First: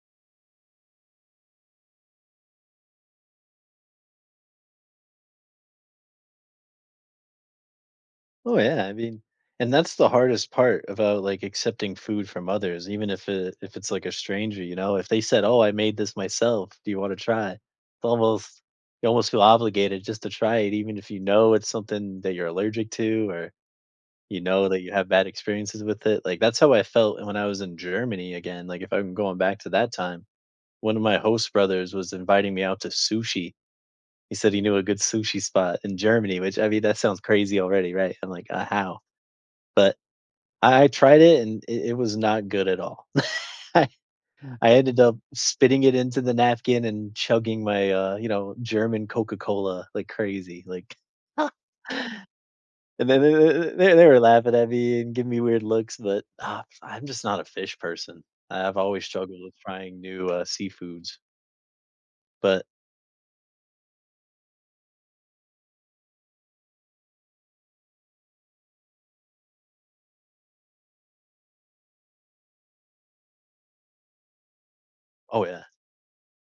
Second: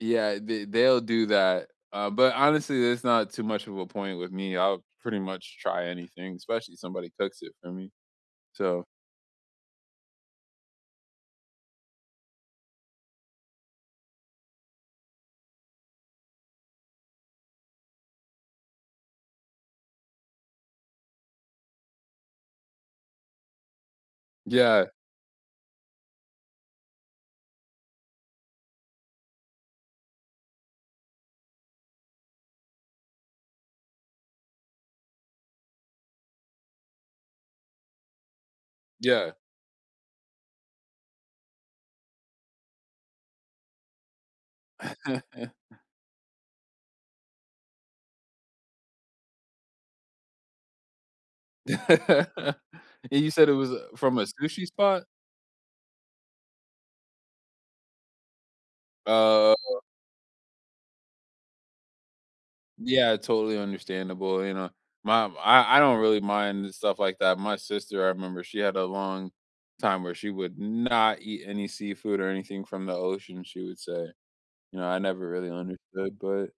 Yeah, they they'll do that. Uh, but, honestly, there's not too much of a point with me, I'll pretty much try anything, especially if somebody cooks it for me. Oh yeah, So I mean and that's the hardest part about, like, accepting food from others, even if it if it's, like a stranger, you know, if they said, "Oh, I made this myself, do you wanna try?" Almost you almost feel obligated just to try it, even if you know it's something that you're allergic to, or you know that Yeah. you had bad experiences with it, like, that's how I felt when I was in Germany again, like, if I'm going back to that time, one of my host brothers was inviting me out to sushi. He said he knew a good sushi spot in Germany, which I mean, that sounds crazy already, right? I'm like, "Uh, how?" Yeah. But I I tried it, and it it was not good at all. I I ended up spitting it into the napkin and chugging my, uh, you know, German Coca-Cola like crazy, like and And then you said it was, then uh, th they from were a laughing sushi at me, spot? and giving me weird looks, but, ugh, I'm just not a fish person. I I've always struggled with Oh. trying new, uh, seafoods. But Yeah, totally understandable, you know my I I don't really mind stuff like that. My sister, I remember, she had a long time where she would not eat any seafood or anything from the ocean, she would say. You know, I never Oh, really yeah. understood, but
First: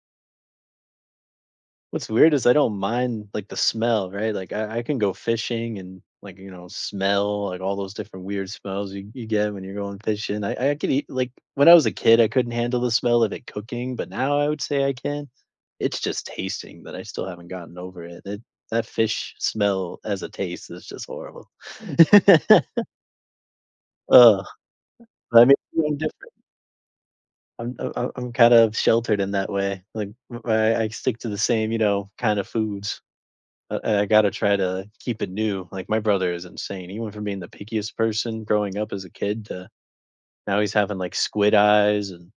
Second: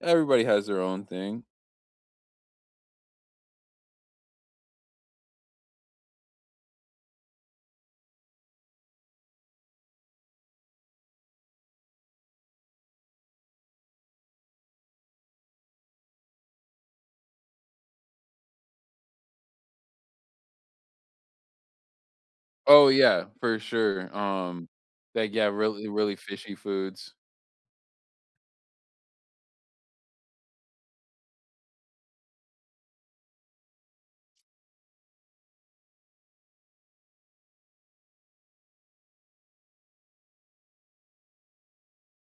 everybody has their own thing. What's weird is, I don't mind, like, the smell, right? Like, I I can go fishing, and, like, you know, smell, like, all those different weird smells y you get when you're going fishing. I I could eat like, when I was a kid, I couldn't handle the smell of it cooking, but now I would say I can. It's just tasting that I still haven't gotten over it it that fish smell, as a taste, is just horrible. Oh, yeah, for sure, Ugh, um, they get [unintelligible] really, feeling really different. fishy foods. I'm uh I'm I'm kind of sheltered in that way. like, I I I stick to the same, you know, kind of foods. Uh, I I gotta try to keep it new. Like, my brother is insane, he went from being the pickiest person growing up as a kid, to now he's having, like, squid eyes, and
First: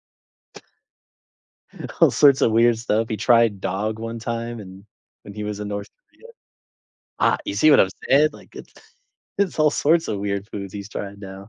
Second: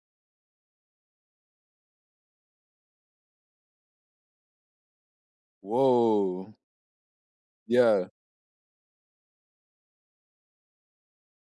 all sorts of weird stuff he tried dog one time, and when he was in North. [unintelligible] Woah. Ah, you see what I'm Yeah. saying? Like it's it's all sorts of weird foods he's trying now.